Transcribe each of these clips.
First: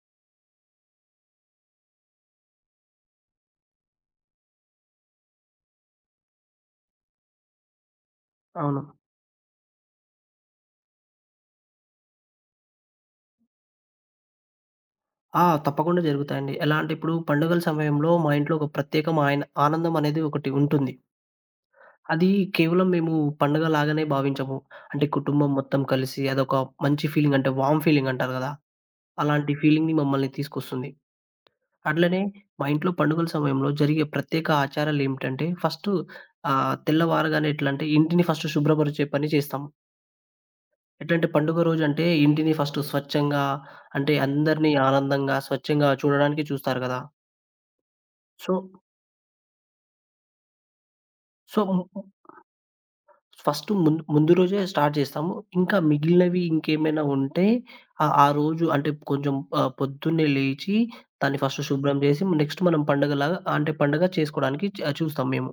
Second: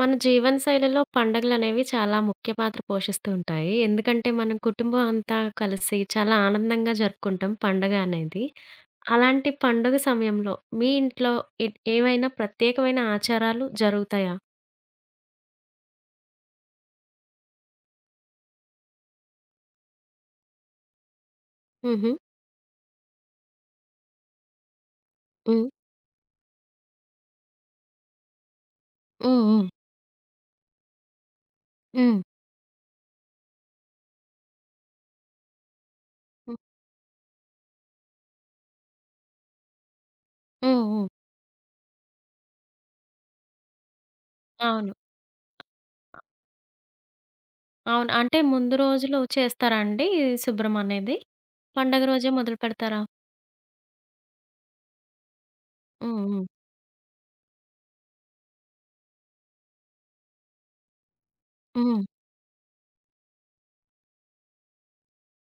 మన జీవన శైలిలో పండగలనేవి చాలా ముఖ్య పాత్ర పోషిస్తూ ఉంటాయి. ఎందుకంటే, మనం కుటుంబం అంతా కలిసి చాలా ఆనందంగా జరుపుకుంటాం పండగ అనేది. అవును. అలాంటి పండుగ సమయంలో మీ ఇంట్లో ఎ ఏవైనా ప్రత్యేకమైన ఆచారాలు జరుగుతాయా? ఆ! తప్పకుండా జరుగుతాయండి. ఎలా అంటే ఇప్పుడు పండుగల సమయంలో మా ఇంట్లో ఒక ప్రత్యేకం ఆయన ఆనందం అనేది ఒకటి ఉంటుంది. హుహు. అది కేవలం మేము పండుగలాగానే భావించము. అంటే కుటుంబం హ్మ్. మొత్తం కలిసి అదొక మంచి ఫీలింగ్ అంటే వార్మ్ ఫీలింగ్ అంటారు గదా! హ్మ్. అలాంటి హ్మ్. ఫీలింగ్‌ని మమ్మల్ని తీసుకొస్తుంది. హ్మ్. అట్లనే మా ఇంట్లో పండుగల సమయంలో జరిగే ప్రత్యేక ఆచారాలేమిటంటే ఫస్టు హ్మ్. తెల్లవారగానే ఎట్లా అంటే ఇంటిని ఫస్ట్ శుభ్రపరిచే పని చేస్తాం. హ్మ్. హ్మ్. ఎట్లంటే పండుగ రోజంటే ఇంటిని ఫస్ట్ స్వచ్ఛంగా అంటే అందరిని అవును. ఆనందంగా, స్వచ్ఛంగా చూడడానికి చూస్తారు గదా! అవును. అంటే సో, ముందు రోజులు చేస్తారా అండి ఈ శుభ్రం అనేది? సో, హ్మ్, పండగ హ్మ్. రోజే మొదలుపెడతారా? ఫస్ట్ ముందు ముందు రోజే స్టార్ట్ చేస్తాము. ఇంకా హ్మ్. మిగిలినవి హ్మ్. ఇంకేమైనా ఉంటే ఆ రోజు అంటే కొంచెం పొద్దున్నే లేచి దాన్ని ఫస్ట్ శుభ్రం హ్మ్. చేసి నెక్స్ట్ మనం పండగలాగా అంటే పండగ చేసుకోవడానికి చూస్తాం మేము.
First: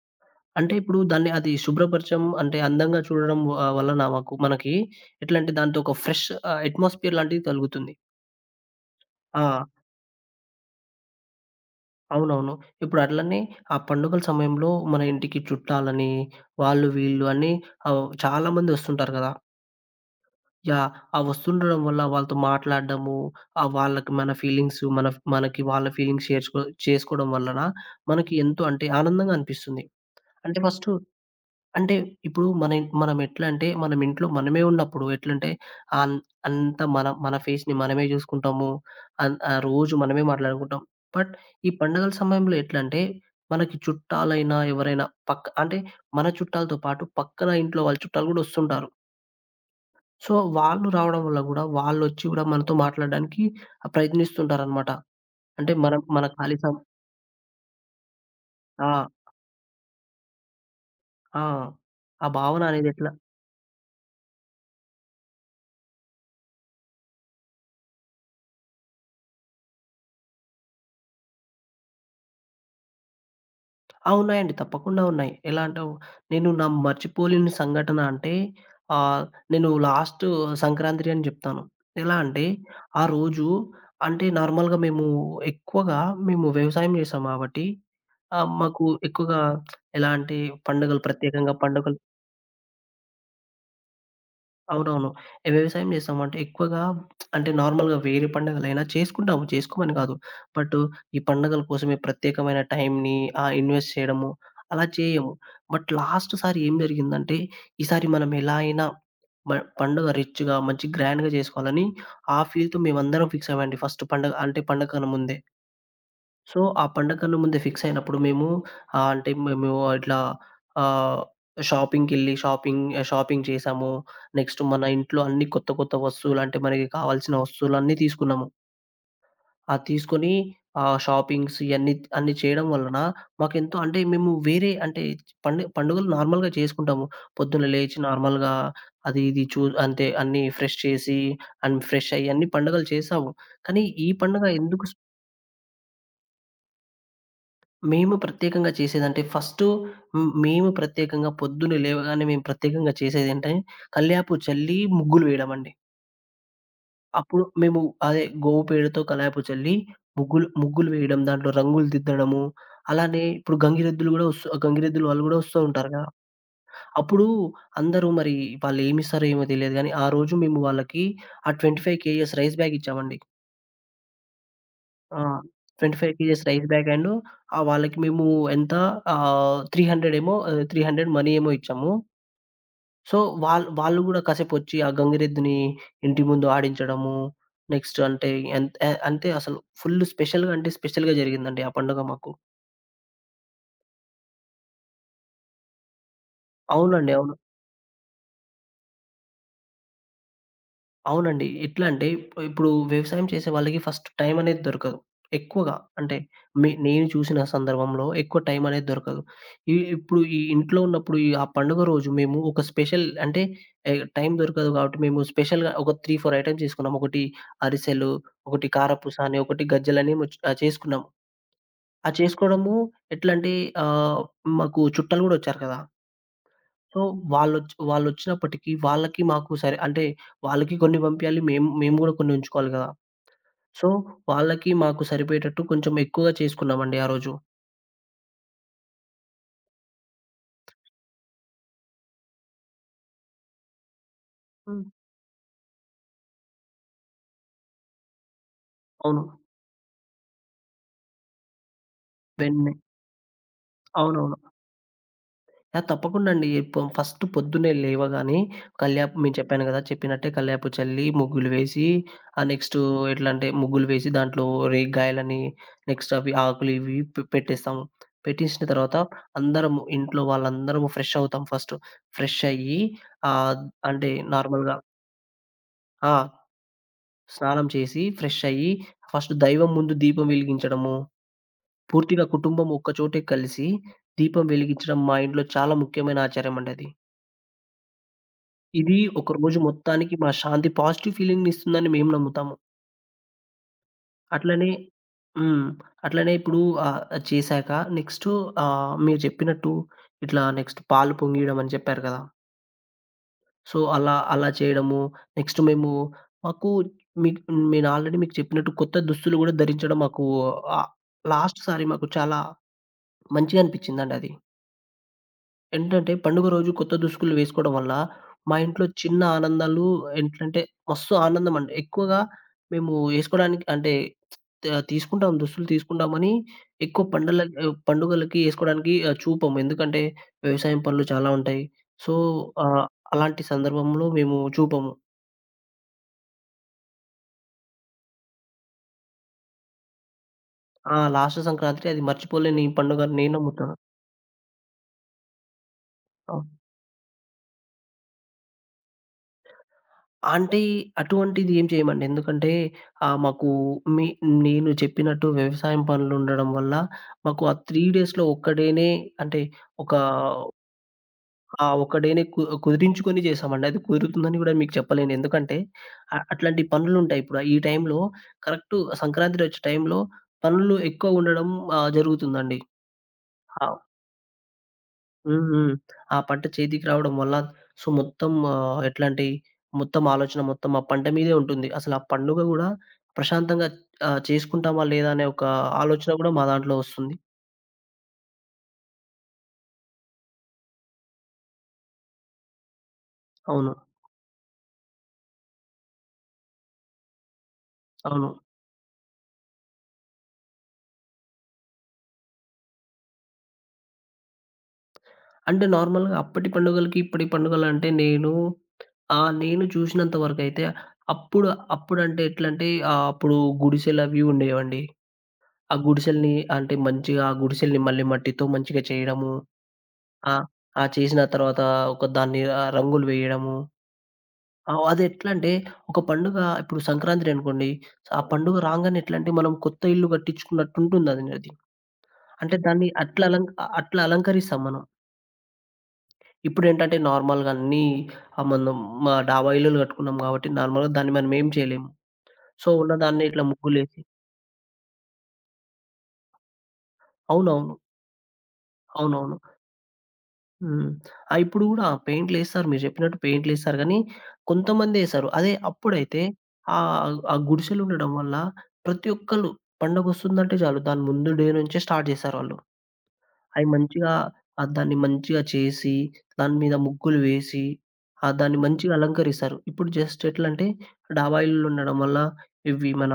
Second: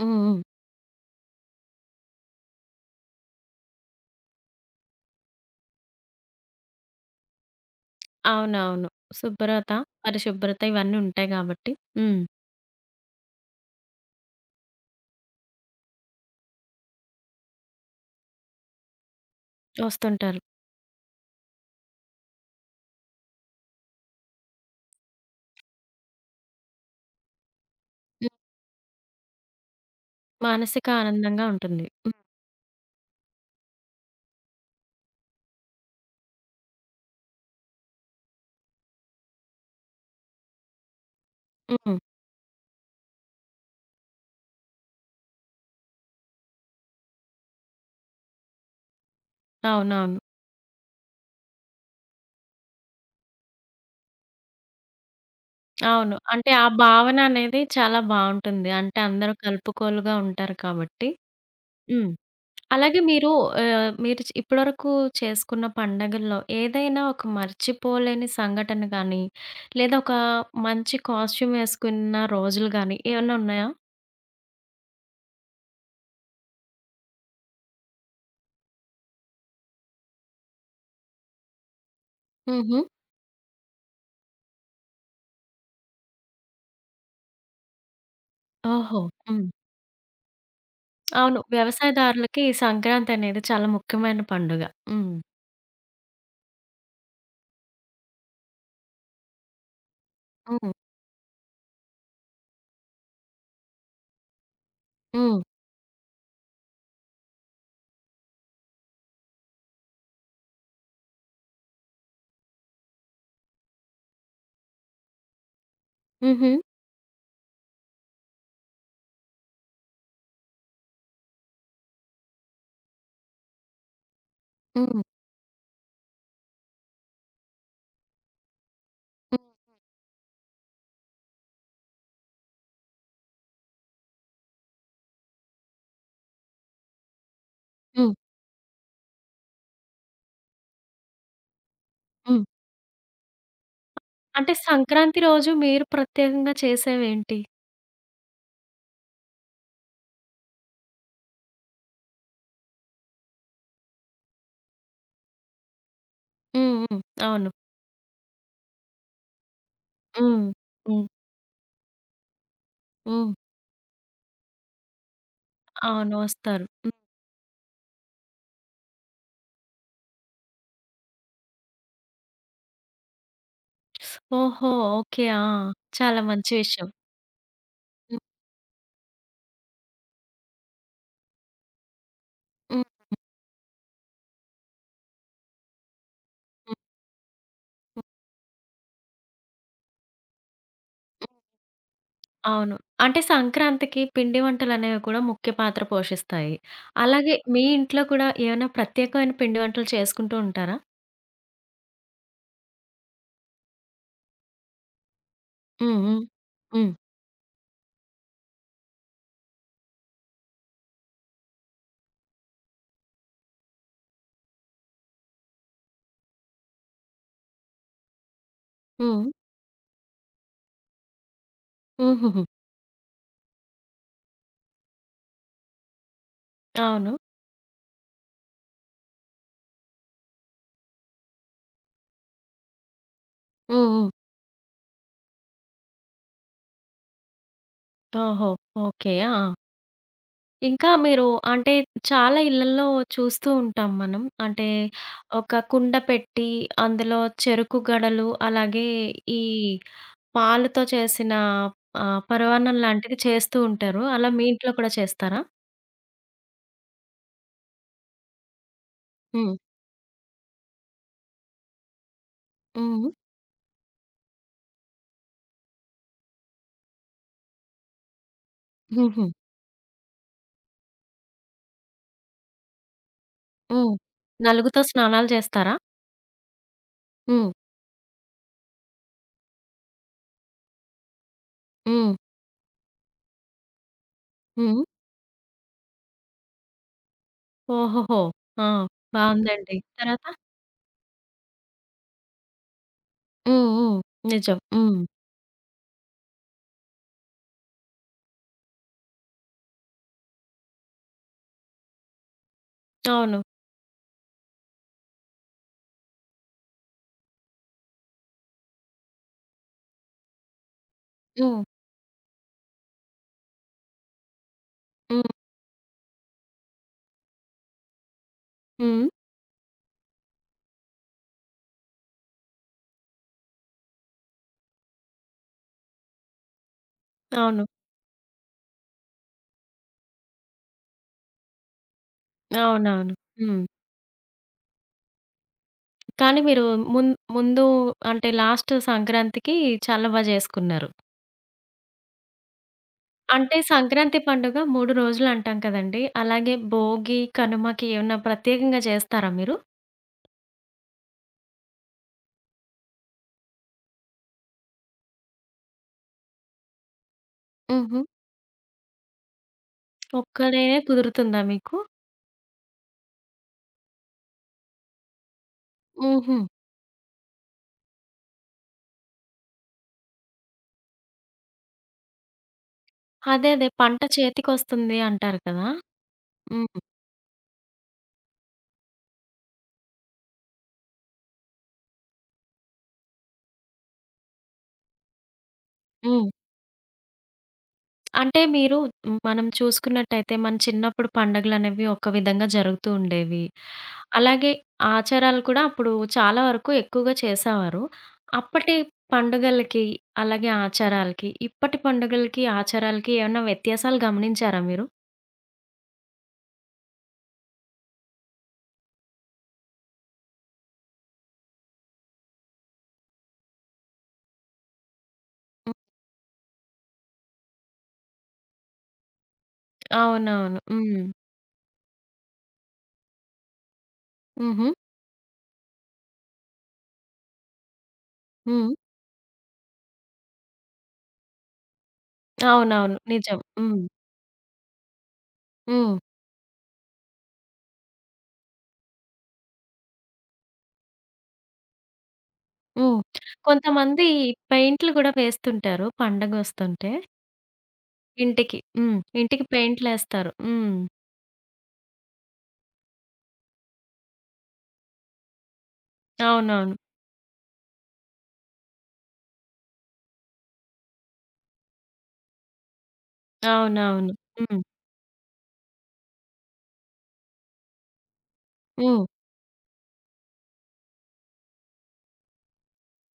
హ్మ్. హ్మ్. అంటే ఇప్పుడు దాన్ని అది శుభ్రపరచం అంటే అందంగా చూడడం వలన మనకి ఎట్లా అంటే దాంతో ఒక ఫ్రెష్ అట్మాస్ఫియర్ లాంటిది కలుగుతుంది. అవునవును. ఆ! శుభ్రత, పరిశుభ్రత ఇవన్నీ ఉంటాయి గాబట్టి. హ్మ్. అవునవును. ఇప్పుడు అట్లనే ఆ పండుగల సమయంలో మన ఇంటికి చుట్టాలని, వాళ్ళు వీళ్ళు అని చాలామంది వస్తుంటారు కదా! వస్తుంటారు. యాహ్! ఆ వస్తుండడం వల్ల వాళ్ళతో మాట్లాడడము, వాళ్ళకి మన ఫీలింగ్స్ మన ఫ్ మనకి వాళ్ళ ఫీలింగ్స్ చేసుకోవడం వలన హ్మ్. మనకి ఎంతో అంటే ఆనందంగా అనిపిస్తుంది. అంటే మానసిక ఫస్టు ఆనందంగా ఉంటుంది. అంటే హ్మ్. ఇప్పుడు మనం ఎట్లా అంటే మనం ఇంట్లో మనమే ఉన్నప్పుడు ఎట్లంటే అన్ అంతా మన మన ఫేస్‌ని మనమే చూసుకుంటాము. రోజు మనమే మాట్లాడుకుంటాం. బట్ ఈ హ్మ్. పండగల సమయంలో ఎట్లంటే మనకి చుట్టాలైనా ఎవరైనా పక్క అంటే మన చుట్టాలతో పాటు పక్కన ఇంట్లో వాళ్ళ చుట్టాలు కూడా వస్తుంటారు. అవునవును. సో, వాళ్ళు రావడం వల్ల గూడా, వాళ్ళొచ్చి గూడా మనతో మాట్లాడడానికి ప్రయత్నిస్తుంటారనమాట. అంటే మనం అవును. మన అంటే ఖాళీ ఆ సం భావన అనేది చాలా బావుంటుంది. అంటే ఆ! అందరూ కలుపుకోలుగా ఉంటారు కాబట్టి. ఆ! హ్మ్. ఆ భావన అనేది అలాగే ఎట్లా మీరు మీరు ఇప్పటివరకు చేసుకున్న పండగల్లో ఏదైనా ఒక మర్చిపోలేని సంఘటన గానీ, లేదా ఒక మంచి కాస్ట్యూమ్ ఏసుకున్న రోజులు గానీ ఏమన్నా ఉన్నాయా? ఆ! ఉన్నాయండి. తప్పకుండా ఉన్నాయి. ఎలా అంటే, నేను నా మర్చిపోలేని సంఘటన అంటే, ఆహ్, నేను లాస్ట్ సంక్రాంతి అని జెప్తాను. ఎలా అంటే, హుహు. ఆ రోజు అంటే నార్మల్‌గా మేము ఎక్కువగా మేము వ్యవసాయం జేసాం గాబట్టి, మాకు ఓహో! ఎక్కువగా హ్మ్. ఎలా అంటే పండుగలు అవును. ప్రత్యేకంగా పండుగలు వ్యవసాయదారులకి ఈ సంక్రాంతి అనేది చాలా ముఖ్యమైన పండుగ. అవునవును. హ్మ్. ఏ వ్యవసాయం చేస్తాం. అంటే ఎక్కువగా అంటే నార్మల్‌గా వేరే పండగలైనా చేసుకుంటాము. చేసుకోమని కాదు. హ్మ్. బట్ ఈ పండగల కోసమే ప్రత్యేకమైన టైంని ఇన్వెస్ట్ చేయడము అలా చేయము. హ్మ్. బట్ లాస్ట్ సారి ఏం జరిగిందంటే ఈసారి మనం ఎలా అయినా మ పండుగ రిచ్‌గా మంచి గ్రాండ్‌గా చేసుకోవాలని ఆ ఫీల్‌తో మేమందరం ఫిక్స్ అయ్యామండి. ఫస్ట్ పండగ అంటే పండగ కన్నా ముందే. హుహు. సో, ఆ పండగ కన్నా ముందే ఫిక్స్ అయినప్పుడు మేము అంటే మేము ఇట్లా ఆహ్, షాపింగ్‌కెళ్ళి షాపింగ్ షాపింగ్ చేసాము. నెక్స్ట్ మన హ్మ్. ఇంట్లో అన్ని కొత్త కొత్త వస్తువులు అంటే మనకి కావాల్సిన వస్తువులన్నీ తీసుకున్నాము. హ్మ్. అది తీసుకొని షాపింగ్స్ ఇయన్నీ అన్నీ చేయడం వలన మాకెంతో అంటే మేము వేరే అంటే పండుగలు నార్మల్‌గా చేసుకుంటాము. పొద్దున్న లేచి హ్మ్. నార్మల్‌గా అది ఇది అంటే అన్నీ ఫ్రెష్ చేసి అండ్ ఫ్రెష్ అయ్యి హ్మ్. అన్ని పండుగలు చేసాము. కానీ ఈ పండుగ అంటే ఎందుకు సంక్రాంతి రోజు మీరు ప్రత్యేకంగా చేసేవేంటి? మేము ప్రత్యేకంగా చేసేదంటే ఫస్టు హ్మ్. మేము ప్రత్యేకంగా పొద్దున్న లేవగానే మేము ప్రత్యేకంగా చేసేదేంటే కల్యాపు చల్లి ముగ్గులు వేయడమండి. హ్మ్. హ్మ్. అప్పుడు అవును. మేము అదే గోవుపేడతో కల్యాపు చల్లి హ్మ్. ముగ్గులు ముగ్గులు హ్మ్. వేయడం, దాంట్లో రంగులు దిద్దడము. అలానే హ్మ్. ఇప్పుడు గంగిరెద్దులు వాళ్ళు గూడా వస్తూ ఉంటారు గదా! అవును. వస్తారు. హ్మ్. అప్పుడు అందరూ మరి వాళ్ళేమిస్తారో ఏమో తెలీదు గానీ, ఆ రోజు మేము వాళ్ళకి ఆ 25 కేఎస్ రైస్ బ్యాగ్ ఇచ్చామండి. ఓహో! ఆ! ఓకే. ఆ! 25 చాలా కేజీస్ మంచి రైస్ విషయం. బ్యాగ్ అండ్ వాళ్ళకి హ్మ్. మేము ఎంత 300 ఏమో 300 మనీ ఏమో ఇచ్చాము. హ్మ్. సో, వాళ్ళు వాళ్ళు గూడా కాసేపొచ్చి ఆ గంగిరెద్దుని ఇంటి ముందు హ్మ్. ఆడించడము. నెక్స్ట్ హ్మ్. అంటే ఎంత ఎ అంటే అసలు ఫుల్ స్పెషల్‌గా అంటే స్పెషల్‌గా జరిగిందండి ఆ పండుగ మాకు. అవును. అంటే సంక్రాంతికి పిండి వంటలనేవి కూడా ముఖ్య పాత్ర పోషిస్తాయి. అవునండి. అలాగే అవును. మీ ఇంట్లో కూడా ఏమైనా ప్రత్యేకమైన పిండి వంటలు చేసుకుంటూ ఉంటారా? అవునండి. ఎట్లా అంటే ఇప్పుడు వ్యవసాయం చేసే వాళ్ళకి ఫస్ట్ టైం అనేది దొరకదు. ఎక్కువగా హ్మ్. అంటే హ్మ్. హ్మ్. నేను చూసిన సందర్భంలో ఎక్కువ టైం అనేది దొరకదు. ఈ ఇప్పుడు ఈ ఇంట్లో ఉన్నప్పుడు ఈ ఆ పండుగ రోజు మేము ఒక స్పెషల్ అంటే ఎ టైం దొరకదు కాబట్టి మేము స్పెషల్‌గా ఒక 3, 4 ఐటెమ్స్ చేసుకున్నాం. ఒకటి అరిసెలు, ఒకటి కారపూస హ్మ్. అని, ఒకటి గజ్జలని చేసుకున్నాం. ఆ హుహుహు. చేసుకోవడము ఎట్లంటే ఆహ్, మాకు చుట్టాలు గూడా వచ్చారు కదా! సో, అవును. వాళ్ళొచ్చినప్పటికి వాళ్ళకి, మాకు సరే అంటే వాళ్ళకి కొన్ని పంపియాలి. మేము మేము గూడా కొన్ని ఉంచుకోవాలి గదా! హ్మ్. సో, హ్మ్. వాళ్ళకి, మాకు సరిపోయేటట్టు కొంచెం ఎక్కువగా చేసుకున్నామండి ఆ రోజు. ఓహో! ఓకే. ఆ! ఇంకా మీరు అంటే చాలా ఇళ్లల్లో చూస్తూ ఉంటాం మనం. అంటే హ్మ్. ఒక కుండ పెట్టి అందులో చెరుకు గడలు, అలాగే అవును. ఈ పాలుతో చేసిన వెన్‌నే పరవాన్నం లాంటిది చేస్తూ ఉంటారు. అలా అవునవును. మీ ఇంట్లో కూడా చేస్తారా? ఆ! తప్పకుండా అండి. ఫస్ట్ పొద్దున్నే లేవగానే కల్యాపు మీకు హ్మ్. చెప్పాను గదా! చెప్పినట్టే కల్యాపు చల్లి, ముగ్గులు వేసి, ఆ నెక్స్టు హ్మ్. ఎట్లంటే ముగ్గులు వేసి దాంట్లో రేగికాయలని, నెక్స్ట్ అవి ఆకులు ఇవి పెట్టేస్తాము. పెట్టేసిన తర్వాత హుహు. అందరము ఇంట్లో వాళ్ళందరము ఫ్రెష్ అవుతాం ఫస్టు. ఫ్రెష్ అయ్యి ఆహ్, హ్మ్. అంటే నార్మల్‌గా నలుగుతో స్నానాలు చేస్తారా? ఆ! హ్మ్. స్నానం చేసి ఫ్రెష్ అయ్యి ఫస్ట్ దైవం ముందు దీపం వెలిగించడము, హ్మ్. పూర్తిగా కుటుంబం ఒక్కచోటే కలిసి దీపం హ్మ్. వెలిగించడం మా ఇంట్లో చాలా ముఖ్యమైన ఆచారం అండి అది. ఓహోహో! ఆ! ఇది ఒక రోజు బావుందండి. మొత్తానికి మా తర్వాత? శాంతి పాజిటివ్ ఫీలింగ్‌నిస్తుందని మేము నమ్ముతాము. హ్మ్. హ్మ్. నిజం. అట్లనే హ్మ్. హ్మ్. అట్లనే ఇప్పుడు అది చేశాక నెక్స్ట్ మీరు చెప్పినట్టు ఇట్లా నెక్స్ట్ పాలు పొంగియడం అని చెప్పారు కదా! అవును. సో, అలా అలా చేయడము. నెక్స్ట్ మేము మాకు మీకు నేను ఆల్రెడీ మీకు చెప్పినట్టు కొత్త దుస్తులు కూడా ధరించడం మాకు ఆహ్, లాస్ట్ హ్మ్. సారి మాకు చాలా మంచిగా అనిపించిందండి అది. హ్మ్. ఏంటంటే పండుగ రోజు కొత్త దుస్తులు వేసుకోవడం వల్ల, మా ఇంట్లో హ్మ్. చిన్న ఆనందాలు ఏంటంటే మస్తు ఆనందం అండి. ఎక్కువగా మేము ఏసుకోడానికి అంటే తీసుకుంటాం దుస్తులు తీసుకుంటామని ఎక్కువ పండల అవును. పండుగలకి ఏసుకోవడానికి చూపము. ఎందుకంటే వ్యవసాయం పనులు చాలా ఉంటాయి. సో, ఆహ్, అవునవును. అలాంటి హ్మ్. సందర్భంలో మేము చూపము. కానీ మీరు ముం ముందు అంటే లాస్ట్ సంక్రాంతికి చాలా బా జేసుకున్నారు. ఆ! లాస్ట్ సంక్రాంతి అది మర్చిపోలేని పండుగని నేను అంటే నమ్ముతాను. సంక్రాంతి పండుగ 3 రోజులంటాం కదండీ! అవును. అలాగే భోగి, కనుమకి ఏమన్నా ప్రత్యేకంగా జేస్తారా మీరు? అంటే అటువంటిది ఏం చేయమండి. ఎందుకంటే మాకు మీ నేను చెప్పినట్టు వ్యవసాయం పనులుండడం వల్ల మాకు ఆ 3 హుహు. డేస్‌లో ఒక్క డేనే అంటే ఒక ఒక్కడే కుదురుతుందా ఆ మీకు? ఒక్క డేనే కుదిరించుకొని చేశామండి. అది కుదురుతుందని కూడా మీకు చెప్పలేను. ఎందుకంటే హుహు. అట్లాంటి పనులుంటాయి. ఇప్పుడు ఈ టైంలో కరెక్ట్ సంక్రాంతి వచ్చే టైంలో పనులు ఎక్కువ ఉండడం జరుగుతుందండి. అదే. అదే. ఆ! పంట చేతికొస్తుంది అంటారు హ్మ్. కదా! హ్మ్. ఆ పంట హ్మ్. చేతికి రావడం వల్ల సో, మొత్తం ఎట్లాంటి మొత్తం ఆలోచన మొత్తం ఆ పంట మీదే ఉంటుంది. అసలు ఆ పండుగ గూడా ప్రశాంతంగా చేసుకుంటామా లేదా అనే ఒక ఆలోచన హ్మ్. గూడా మా దాంట్లో వస్తుంది. అంటే మీరు మనం చూసుకున్నట్టయితే మన చిన్నప్పుడు పండగలనేవి ఒక విధంగా జరుగుతూ ఉండేవి. అవును. అలాగే ఆచారాలు కూడా అప్పుడు చాలా వరకు ఎక్కువగా చేసేవారు. అవును. అప్పటి పండుగలకి, అలాగే ఆచారాలకి, ఇప్పటి పండుగలకి, ఆచారాలకి ఏమన్నా వ్యత్యాసాలు గమనించారా మీరు? అంటే నార్మల్‌గా అప్పటి పండుగలకి, ఇప్పటి పండుగలంటే నేను నేను చూసినంత వరకైతే అప్పుడు అప్పుడంటే ఎట్లంటే అప్పుడు గుడిసెలవి ఉండేవండి. హ్మ్. ఆ గుడిసెలని అంటే మంచిగా ఆ గుడిసెల్ని మళ్ళీ మట్టితో మంచిగా చేయడము ఆ! అవునవును. ఆ! హ్మ్. చేసిన తర్వాత ఒక దాన్ని రంగులు వేయడము. హుహు. అదెట్లంటే ఒక పండుగ ఇప్పుడు సంక్రాంతిదనుకోండి. ఆ పండుగ హ్మ్. రాంగానే ఎట్లంటే మనం కొత్త ఇల్లు కట్టించుకున్నట్టుంటుందది అది. అది. అంటే దాన్ని అవునవును. నిజం. హ్మ్. అట్లా అలంకరిస్తాం మనం. హ్మ్. ఇప్పుడేంటంటే నార్మల్‌గా అన్నీ మనం మా డాబా ఇల్లులు కట్టుకున్నాం కాబట్టి నార్మల్‌గా దాన్ని మనమేం చేయలేము. సో, హ్మ్. ఉన్నదాన్నే ఇట్లా ముగ్గులేసి కొంతమంది పెయింట్లు గూడా వేస్తుంటారు పండగొస్తుంటే అవునవును. ఇంటికి. హ్మ్. అవునవును. ఇంటికి పెయింట్‌లేస్తారు. హ్మ్. హ్మ్. ఆ! ఇప్పుడు గూడా పెయింట్‌లేస్తారు. మీరు చెప్పినట్టు పెయింట్‌లేస్తారు గానీ, కొంతమందేశారు. అదే అప్పుడైతే అవునవును. ఆ గుడిసెలుండడం వల్ల ప్రతి ఒక్కళ్ళు పండగొస్తుందంటే చాలు దాని ముందు డే నుంచే స్టార్ట్ చేశారాళ్ళు. అయి అవునవును. మంచిగా హ్మ్. దాన్ని మంచిగా చేసి, దాని మీద ముగ్గులు వేసి, దాన్ని మంచిగా హ్మ్. అలంకరిస్తారు. ఇప్పుడు జస్ట్ ఎట్లంటే, డాబా ఇల్లులు ఉండడం వల్ల ఇవి మన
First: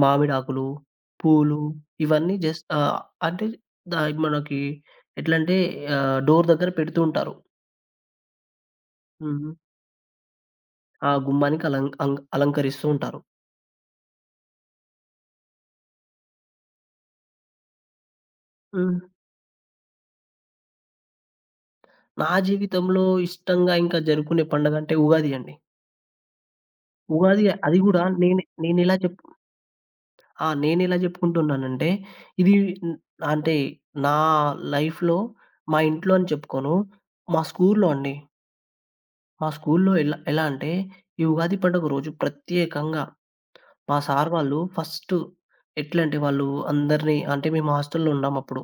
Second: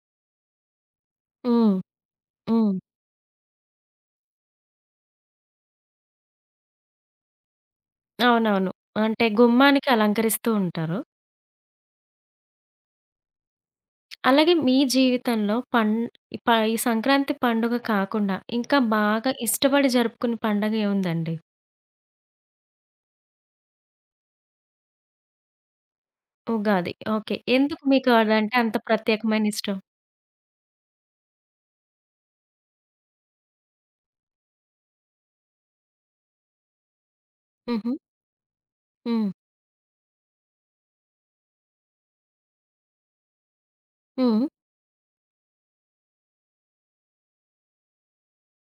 మామిడాకులు, పూలు హ్మ్. ఇవన్నీ జస్ట్ హ్మ్. అంటే ద మనకి ఎట్లంటే డోర్ దగ్గర పెడుతూ ఉంటారు. అవునవును. అంటే హ్మ్. గుమ్మానికి అలంకరిస్తూ ఉంటారు. ఆ గుమ్మానికి అలంకరిస్తూ ఉంటారు. అలాగే మీ జీవితంలో ఈ సంక్రాంతి పండుగ కాకుండా ఇంకా హ్మ్. బాగా ఇష్టపడి జరుపుకునే పండగ ఏముందండి? నా జీవితంలో ఇష్టంగా ఇంకా జరుపుకునే పండగంటే ఉగాది అండి. ఉగాది. ఓకే. ఉగాది అది ఎందుకు గూడా మీకు నేను అదంటే అంత నేనెలా చెప్ ప్రత్యేకమైన ఇష్టం? ఆ! నేనెలా జెప్పుకుంటున్నానంటే, ఇది హ్మ్, అంటే నా లైఫ్‌లో మా ఇంట్లో అని చెప్పుకోను. మా స్కూల్లో హుహు. అండి. హ్మ్. మా స్కూల్లో ఎలా ఎలా అంటే, ఈ ఉగాది పండుగ రోజు ప్రత్యేకంగా మా సార్ హ్మ్. వాళ్ళు ఫస్ట్ ఎట్లంటే వాళ్ళు అందరిని అంటే మేము హాస్టల్‌లో ఉన్నామప్పుడు.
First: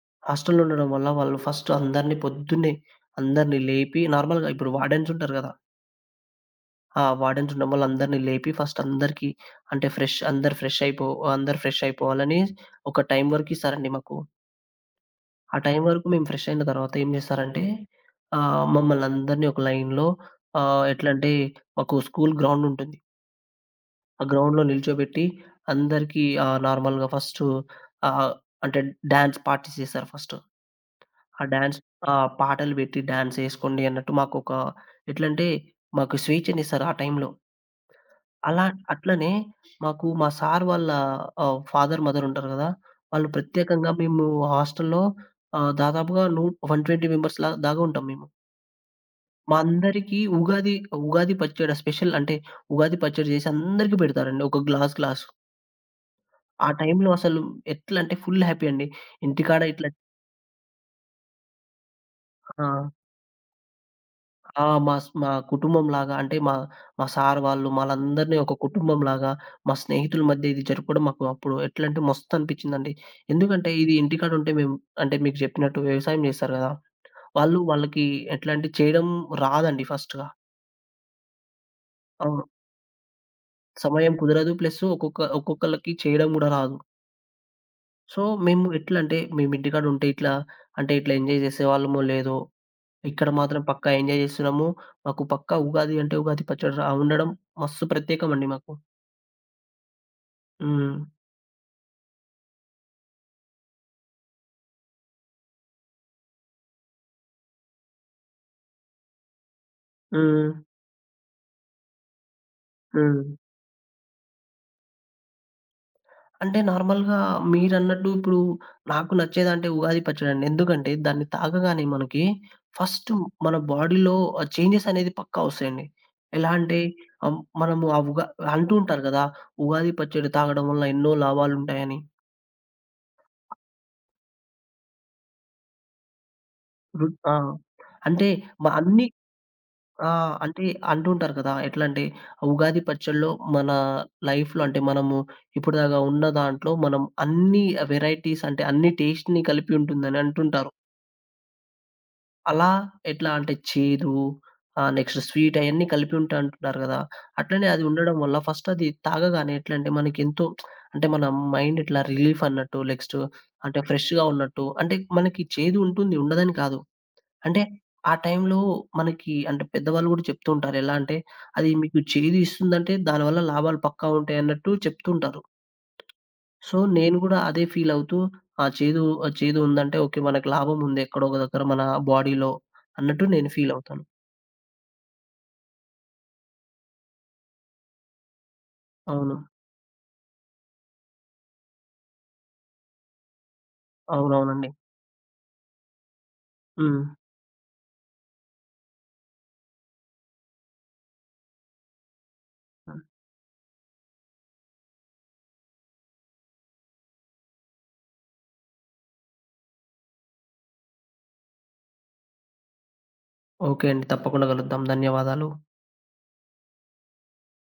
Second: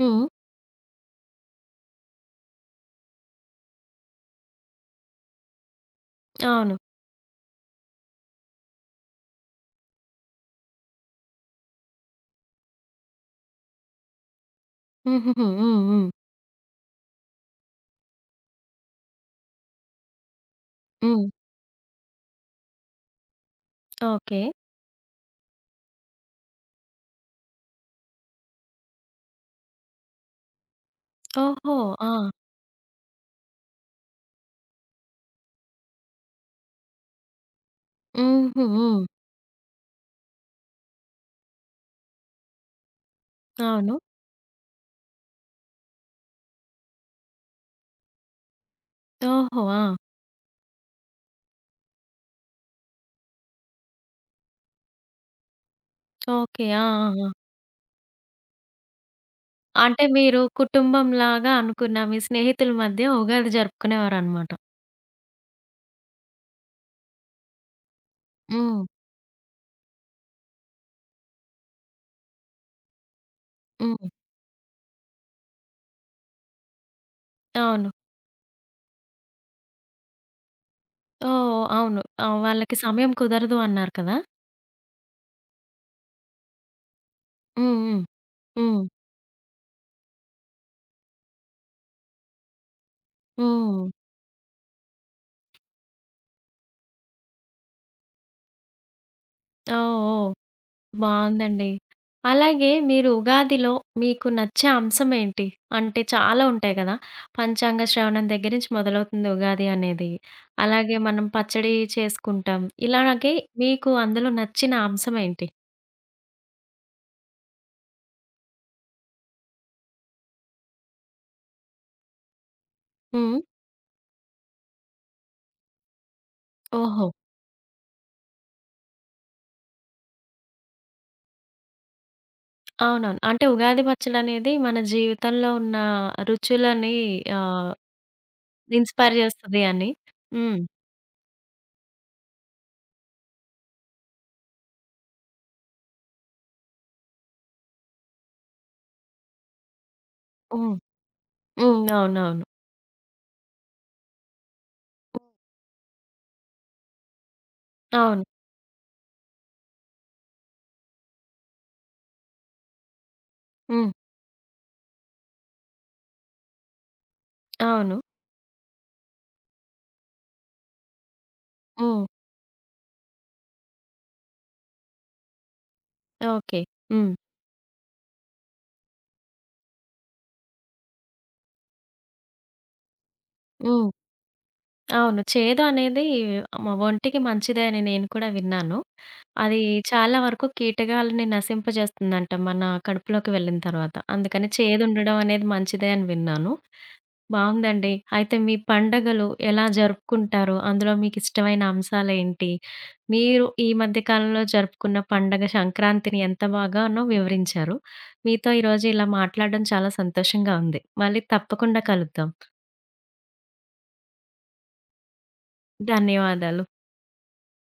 హ్మ్. హాస్టల్‌లో ఉండడం వల్ల వాళ్ళు ఫస్ట్ అందరిని పొద్దున్నే అందరిని లేపి నార్మల్‌గా ఇప్పుడు వార్డెన్స్ ఉంటారు గదా! అవును. ఆ! వార్డెన్స్ ఉండడం వల్ల అందరిని లేపి ఫస్ట్ అందరికీ అంటే అందరూ ఫ్రెష్ అయిపో అందరూ ఫ్రెష్ అయిపోవాలని ఒక టైం వరకు ఇస్తారండి మాకు. హుహుహు. ఆ హ్మ్. టైం హ్మ్. వరకు మేము ఫ్రెష్ అయిన తర్వాత ఏం చేస్తారంటే మమ్మల్ని అందరిని ఒక లైన్‌లో హ్మ్. ఎట్లంటే మాకు స్కూల్ గ్రౌండ్ ఉంటుంది. ఆ ఓకే. గ్రౌండ్‌లో నిల్చోబెట్టి అందరికీ నార్మల్‌గా ఫస్టు ఆహ్, అంటే డాన్స్ పార్టీస్ చేశారు ఫస్ట్. ఆ ఓహో! డాన్స్ ఆ! ఆ! పాటలు పెట్టి డాన్స్ ఎసుకోండి అన్నట్టు మాకొక ఎట్లంటే మాకు స్వేచ్ఛనిస్తారు ఆ టైంలో. అలా హుహు. హ్మ్. అట్లనే మాకు మా సార్ వాళ్ళ ఫాదర్, మదర్ ఉంటారు గదా! వాళ్ళు ప్రత్యేకంగా అవును. మేము హాస్టల్‌లో దాదాపుగా 120 మెంబర్స్ లా దాగా ఉంటాం మేము. మా ఓహో! ఆ! అందరికీ ఉగాది, ఉగాది పచ్చడి స్పెషల్ అంటే ఉగాది పచ్చడి చేసి అందరికీ పెడతారండి. ఒక గ్లాస్, గ్లాస్. ఓకే. ఆ ఆ! ఆ! టైంలో ఆ! అసలు ఎట్లంటే ఫుల్ హ్యాపీ అండి. ఇంటికాడ ఇట్లా అంటే మీరు కుటుంబంలాగా అనుకున్న మీ స్నేహితుల ఆ! మధ్య ఉగాది జరుపుకునేవారనమాట. ఆ! మా కుటుంబంలాగా అంటే మా, మా సార్ వాళ్ళు మళ్ళందరిని ఒక హ్మ్. కుటుంబంలాగా, మా స్నేహితుల మధ్య ఇది జరపడం మాకు అప్పుడు ఎట్లంటే మస్తనిపించిందండి. ఎందుకంటే ఇది హ్మ్. ఇంటికాడుంటే మేము అంటే మీకు చెప్పినట్టు వ్యవసాయం చేస్తారు గదా! అవును. వాళ్ళకి ఎట్లా అంటే చేయడం రాదండి ఫస్ట్‌గా. ఓహ్! అవును. ఆ! అవును. వాళ్ళకి సమయం కుదరదు అన్నారు సమయం కదా! కుదరదు. ప్లస్ ఒక్కొక్కళ్ళకి చేయడం గూడా రాదు. హ్మ్. హ్మ్. సో, మేము హ్మ్. ఎట్లంటే మేము ఇంటికాడుంటే ఇట్లా అంటే ఇట్లా ఎంజాయ్ చేసేవాళ్ళమో లేదో, ఇక్కడ మాత్రం హ్మ్. పక్కా ఎంజాయ్ చేస్తున్నాము. మాకు పక్కా ఉగాది అంటే ఉగాది పచ్చడి రా ఉండడం మస్తు ప్రత్యేకమండి మాకు. ఓహ్! ఓహ్! హ్మ్. బావుందండి. అలాగే మీరు ఉగాదిలో మీకు నచ్చే అంశం ఏంటి? అంటే చాలా ఉంటాయి కదా! పంచాంగ శ్రవణం దగ్గర నుంచి మొదలవుతుంది ఉగాది అనేది. హ్మ్. అలాగే మనం పచ్చడి చేసుకుంటాం. హ్మ్. ఇలాగే మీకు అందులో నచ్చిన అంశం ఏంటి? అంటే నార్మల్‌గా మీరన్నట్టు ఇప్పుడు నాకు నచ్చేదంటే ఉగాది పచ్చడండి. ఎందుకంటే దాన్ని తాగగానే మనకి ఫస్ట్ హ్మ్. మన బాడీలో ఆ చేంజెస్ అనేది పక్కా ఒస్తాయండి. ఎలా అంటే ఓహో! మనము ఆ ఉగా అంటూ ఉంటారు గదా! ఉగాది పచ్చడి తాగడం వల్ల ఎన్నో లాభాలుంటాయని. అవునవును. అంటే ఉగాది పచ్చడనేది మన జీవితంలో ఉన్న రుచులని ఆ! ఆహ్, అంటే అన్ని ఇన్‌స్పైర్ చేస్తది అని. ఆ! హ్మ్. అంటే అంటుంటారు కదా! ఎట్లంటే ఉగాది పచ్చడిలో మన లైఫ్‌లో అంటే మనము ఇప్పటిదాకా ఉన్న దాంట్లో మనం అన్ని వెరైటీస్ అంటే అన్ని టేస్ట్‌ని కలిపి ఉంటుందని అంటుంటారు. హ్మ్. హ్మ్. అవునవును. అలా ఎట్లా అంటే చేదు నెక్స్ట్ స్వీట్ అయన్నీ కలిపి ఉంటాయి అంటున్నారు కదా! అట్లనే అది ఉండడం అవును. వల్ల ఫస్ట్ అది తాగగానే ఎట్లంటే మనకెంతో అంటే మన మైండ్ ఇట్లా రిలీఫ్ అన్నట్టు నెక్స్ట్ అంటే హ్మ్. ఫ్రెష్‌గా ఉన్నట్టు అంటే మనకి చేదు ఉంటుంది ఉండదని కాదు. అంటే అవును. ఆ టైంలో మనకి అంటే పెద్దవాళ్ళు గూడా చెప్తూ ఉంటారు. ఎలా అంటే, "అది మీకు హ్మ్. చేదు ఇస్తుందంటే దానివల్ల లాభాలు పక్కా ఉంటాయన్నట్టు" చెప్తుంటారు. ఓకే. సో, హ్మ్. నేను గూడా అదే ఫీల్ అవుతూ ఆ చేదు ఉందంటే ఓకే. మనకు లాభం ఉంది ఎక్కడో ఒక దగ్గర మన బాడీలో అన్నట్టు నేను ఫీల్ హ్మ్. అవుతాను. అవును. చేదు అనేది ఒంటికి మంచిదే అని నేను కూడా విన్నాను. అవును. అది చాలా వరకు కీటకాలని నశింపజేస్తుందంట మన కడుపులోకి వెళ్ళిన తర్వాత. అందుకని అవునవునండి. చేదుండడం అనేది మంచిదే అని విన్నాను. హ్మ్. బావుందండి. అయితే మీ పండగలు ఎలా జరుపుకుంటారు? అందులో మీకిష్టమైన అంశాలేంటి? మీరు ఈ మధ్య కాలంలో జరుపుకున్న పండగ సంక్రాంతిని ఎంత బాగానో వివరించారు. మీతో ఈరోజు ఇలా మాట్లాడడం చాలా సంతోషంగా ఉంది. మళ్ళీ తప్పకుండా కలుద్దాం. ఓకే అండి. తప్పకుండా కలుద్దాం. ధన్యవాదాలు. ధన్యవాదాలు.